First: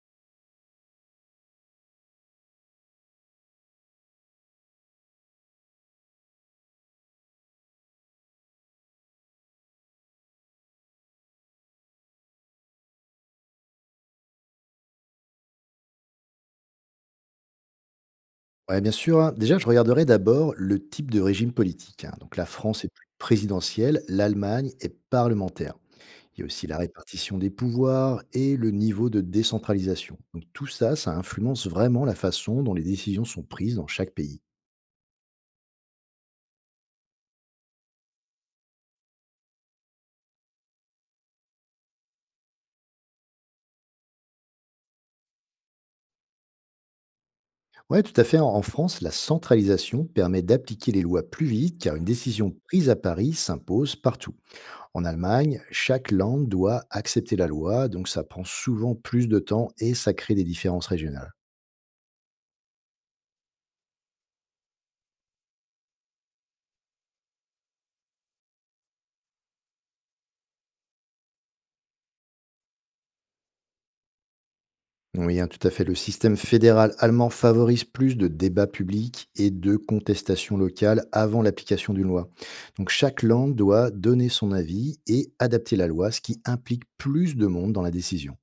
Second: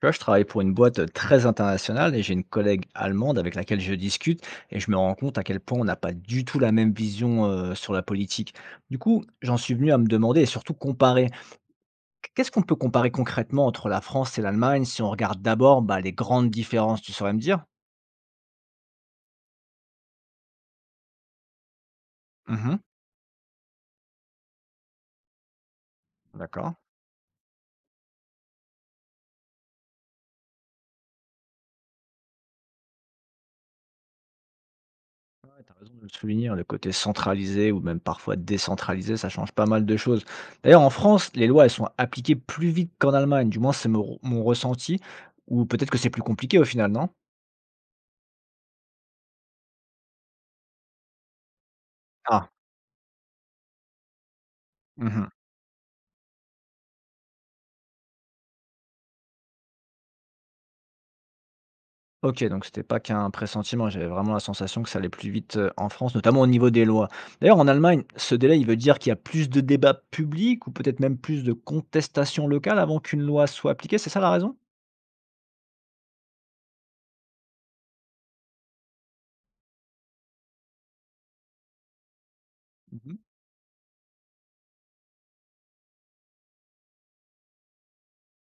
Tu vois, je travaille pour une boîte très internationale et j'ai une collègue allemande avec laquelle je discute et je me rends compte à quel point on n'a pas du tout la même vision sur la politique. Du coup, j'en suis venu à me demander et surtout comparer. Qu'est-ce qu'on peut comparer concrètement entre la France et l'Allemagne si on regarde d'abord bah, les grandes différences, tu saurais me dire? Ouais, bien sûr, hein. Déjà, je regarderai d'abord le type de régime politique, hein. Donc, la Mhm, France est plus présidentielle, l'Allemagne est parlementaire. Il y a aussi d'accord. la répartition des pouvoirs et le niveau de décentralisation. Donc, tout ça, ça influence vraiment la façon dont les décisions sont prises dans chaque pays. T'as raison de le souligner, hein, le côté centralisé ou même parfois décentralisé, ça change pas mal de choses. D'ailleurs, en France, les lois, elles sont appliquées plus vite qu'en Allemagne. Du moins, c'est mon ressenti. Ou peut-être que c'est plus compliqué au final, non? Ouais, tout à fait. En France, la centralisation permet d'appliquer les lois plus vite car une Ah, décision prise à Paris s'impose partout. En mhm. Allemagne, chaque land doit accepter la loi, donc ça prend souvent plus de temps et ça crée des différences régionales. Ok, donc c'était pas qu'un pressentiment. J'avais vraiment la sensation que ça allait plus vite en France, notamment au niveau des lois. D'ailleurs, en Allemagne, ce délai, il veut dire qu'il y a plus de débats publics ou peut-être même plus de contestations locales avant qu'une loi soit appliquée. C'est ça la raison? Oui, hein, tout à fait. Le système fédéral allemand favorise plus de débats publics et de contestations locales avant l'application d'une loi. Donc chaque land doit donner son avis et adapter la loi, ce qui implique plus de monde dans la décision.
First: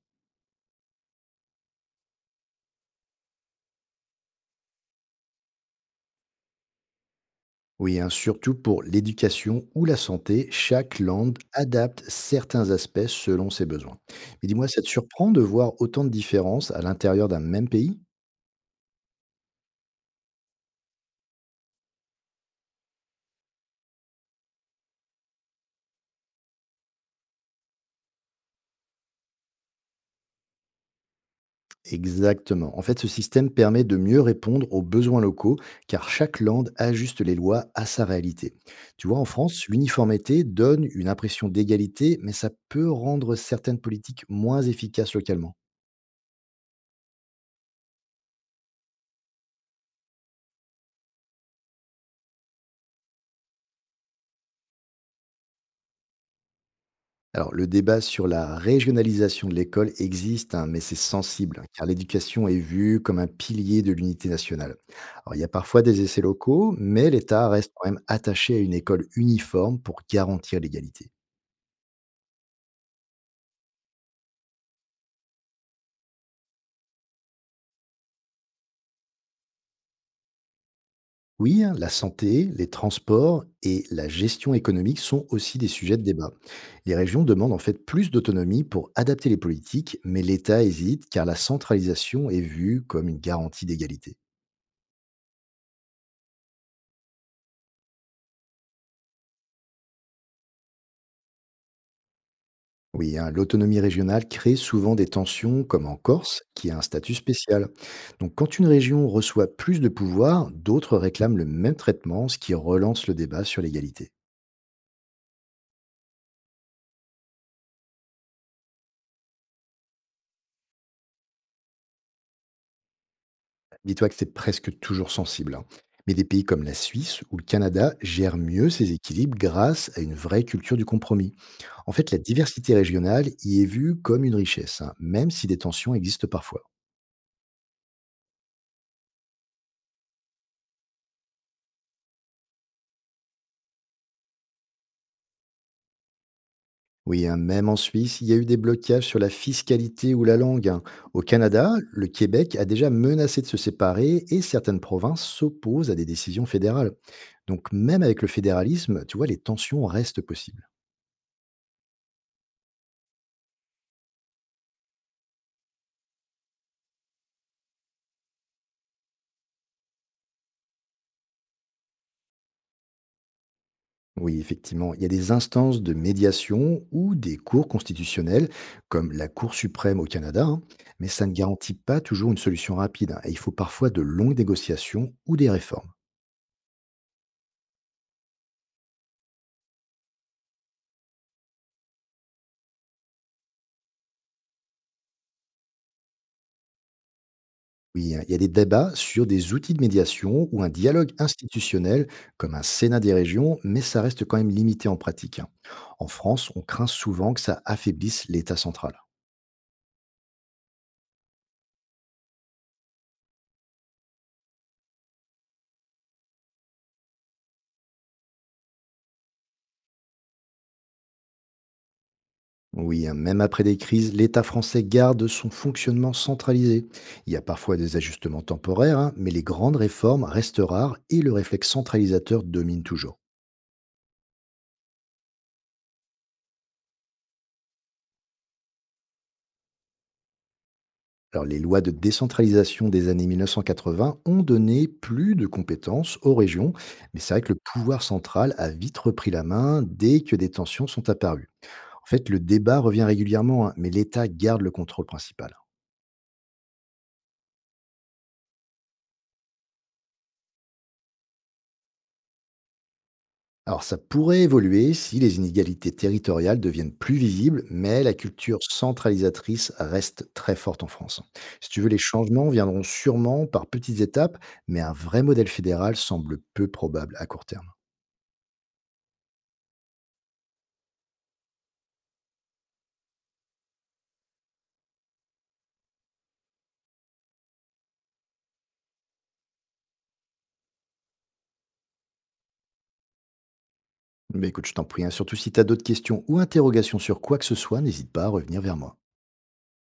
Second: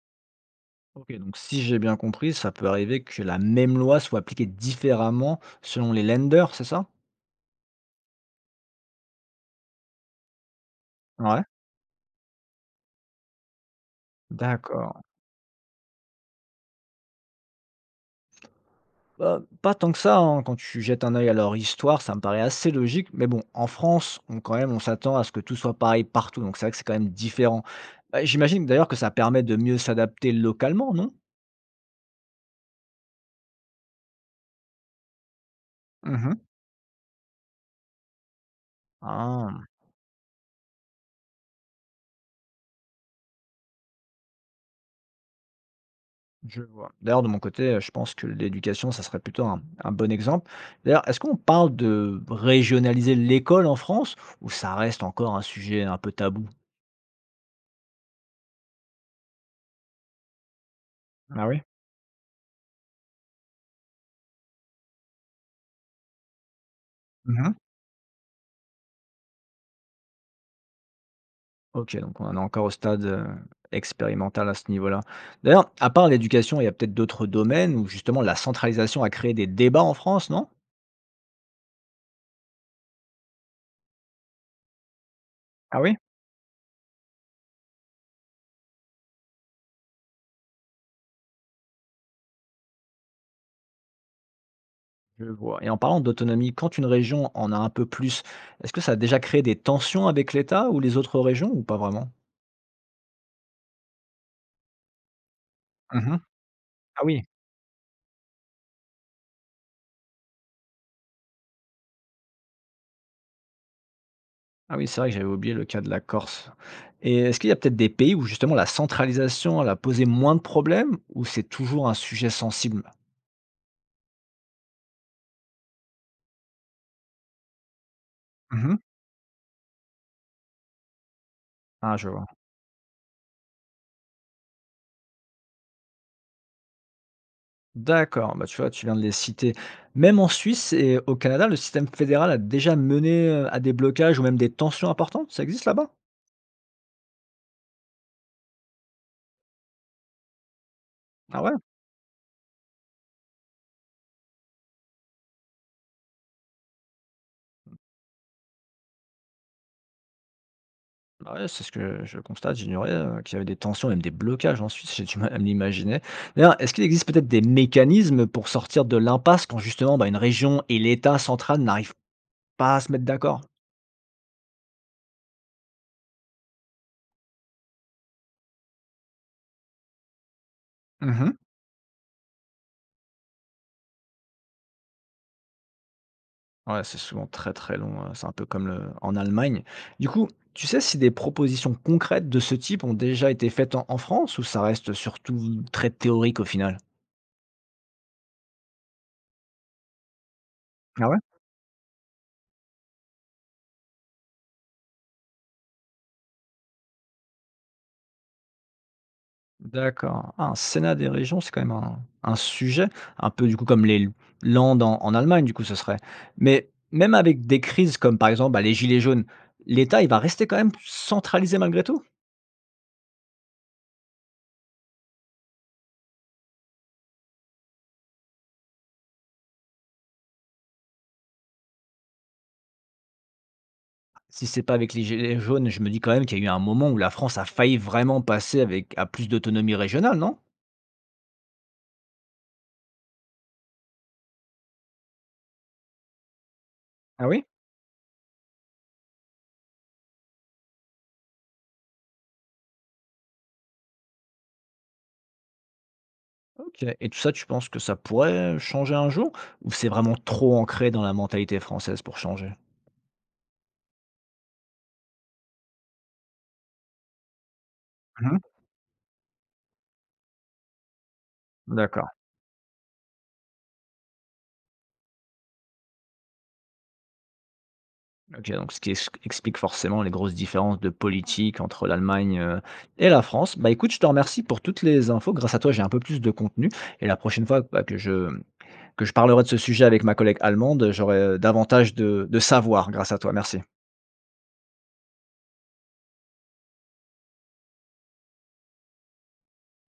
OK, donc si j'ai bien compris, ça peut arriver que la même loi soit appliquée différemment selon les lenders, c'est ça? Oui, hein, surtout pour l'éducation ou la santé, chaque land Ouais, adapte certains aspects selon ses besoins. Mais dis-moi, ça te d'accord. surprend de voir autant de différences à l'intérieur d'un même pays? Bah, pas tant que ça, hein, quand tu jettes un œil à leur histoire, ça me paraît assez logique. Mais bon, en France, on, quand même, on s'attend à ce que tout soit pareil partout, donc c'est vrai que c'est quand même différent. Bah, j'imagine d'ailleurs que ça permet de mieux s'adapter localement, non? Exactement. En fait, ce système permet de mieux répondre aux besoins locaux, car chaque Mhm. lande ajuste les lois à sa réalité. Tu vois, en France, Ah. l'uniformité donne une impression d'égalité, mais ça peut rendre certaines politiques moins efficaces localement. Je vois. D'ailleurs, de mon côté, je pense que l'éducation, ça serait plutôt un bon exemple. D'ailleurs, est-ce qu'on parle de régionaliser l'école en France ou ça reste encore un sujet un peu tabou? Alors, le débat sur la régionalisation de l'école existe, hein, mais c'est Ah sensible, oui? hein, car l'éducation est vue comme un pilier de l'unité nationale. Alors, il y a parfois des essais locaux, mais l'État Mmh. reste quand même attaché à une école uniforme pour garantir l'égalité. OK, donc on en est encore au stade, expérimental à ce niveau-là. D'ailleurs, à part l'éducation, il y a peut-être d'autres domaines où justement la centralisation a créé des débats en France, non? Oui, hein, la santé, les transports et la gestion économique sont aussi des Ah sujets oui? de débat. Les régions demandent en fait plus d'autonomie pour adapter les politiques, mais l'État hésite car la centralisation est vue comme une garantie d'égalité. Je vois. Et en parlant d'autonomie, quand une région en a un peu plus, est-ce que ça a déjà créé des tensions avec l'État ou les autres régions ou pas vraiment? Oui, hein, l'autonomie régionale crée souvent des tensions, comme en Mmh. Corse, qui a un Ah statut oui. spécial. Donc quand une région reçoit plus de pouvoir, d'autres réclament le même traitement, ce qui relance le débat sur l'égalité. Ah oui, c'est vrai que j'avais oublié le cas de la Corse. Et est-ce qu'il y a peut-être des pays où justement la centralisation, elle a posé moins de problèmes ou c'est toujours un sujet sensible? Dis-toi que c'est presque toujours sensible, hein. Mais des pays comme la Suisse ou le Canada gèrent mieux Mmh. ces équilibres grâce à une vraie culture du compromis. En Ah, je fait, la vois. diversité régionale y est vue comme une richesse, hein, même si des tensions existent parfois. D'accord, bah, tu vois, tu viens de les citer. Même en Suisse et au Canada, le système fédéral a déjà mené, à des blocages ou même des tensions importantes, ça existe là-bas? Oui, hein, même en Suisse, il y a eu des blocages sur la fiscalité ou la langue, hein. Au Ah ouais? Canada, le Québec a déjà menacé de se séparer et certaines provinces s'opposent à des décisions fédérales. Donc même avec le fédéralisme, tu vois, les tensions restent possibles. Ah ouais, c'est ce que je constate, j'ignorais, qu'il y avait des tensions, même des blocages en Suisse, j'ai du mal à me l'imaginer. D'ailleurs, est-ce qu'il existe peut-être des mécanismes pour sortir de l'impasse quand justement, bah, une région et l'État central n'arrivent pas à se mettre d'accord. Oui, effectivement, il y a des instances de médiation ou des cours constitutionnels, comme la Cour suprême au Canada, hein, mais ça ne Mmh. garantit pas toujours une solution rapide, hein, et il faut parfois de longues négociations ou des réformes. Ouais, c'est souvent très, très long, c'est un peu comme le en Allemagne. Du coup, tu sais si des propositions concrètes de ce type ont déjà été faites en France ou ça reste surtout très théorique au final? Oui, hein, il y a des débats sur des outils de médiation ou un Ah dialogue ouais? institutionnel, comme un Sénat des régions, mais ça reste quand même limité en pratique, hein. En France, on craint souvent que ça affaiblisse l'État central. D'accord. Ah, un sénat des régions, c'est quand même un sujet, un peu du coup comme les Landes en Allemagne du coup ce serait. Mais même avec des crises comme par exemple, bah, les gilets jaunes, l'État il va rester quand même centralisé malgré tout? Oui, hein, même après des crises, l'État français garde son fonctionnement centralisé. Il y a parfois des ajustements temporaires, hein, mais les grandes réformes restent rares et le réflexe centralisateur domine toujours. Si c'est pas avec les gilets jaunes, je me dis quand même qu'il y a eu un moment où la France a failli vraiment passer avec à plus d'autonomie régionale, non? Alors, les lois de décentralisation des années 1980 ont donné plus de compétences aux régions, mais Ah c'est vrai oui? que le pouvoir central a vite repris la main dès que des tensions sont apparues. En fait, le débat revient régulièrement, hein, mais l'État garde le contrôle principal. OK. Et tout ça, tu penses que ça pourrait changer un jour? Ou c'est vraiment trop ancré dans la mentalité française pour changer? Alors ça pourrait évoluer si les inégalités territoriales deviennent plus visibles, mais la Mmh. culture centralisatrice reste très forte en France. Si tu veux, les D'accord. changements viendront sûrement par petites étapes, mais un vrai modèle fédéral semble peu probable à court terme. OK, donc ce qui ex explique forcément les grosses différences de politique entre l'Allemagne, et la France. Bah, écoute, je te remercie pour toutes les infos. Grâce à toi, j'ai un peu plus de contenu et la prochaine fois, bah, que je parlerai de ce sujet avec ma collègue allemande, j'aurai, davantage de savoir grâce à toi. Merci. Mais écoute, je t'en prie, hein, surtout si tu as d'autres questions ou interrogations sur quoi que ce soit, n'hésite pas à revenir vers moi.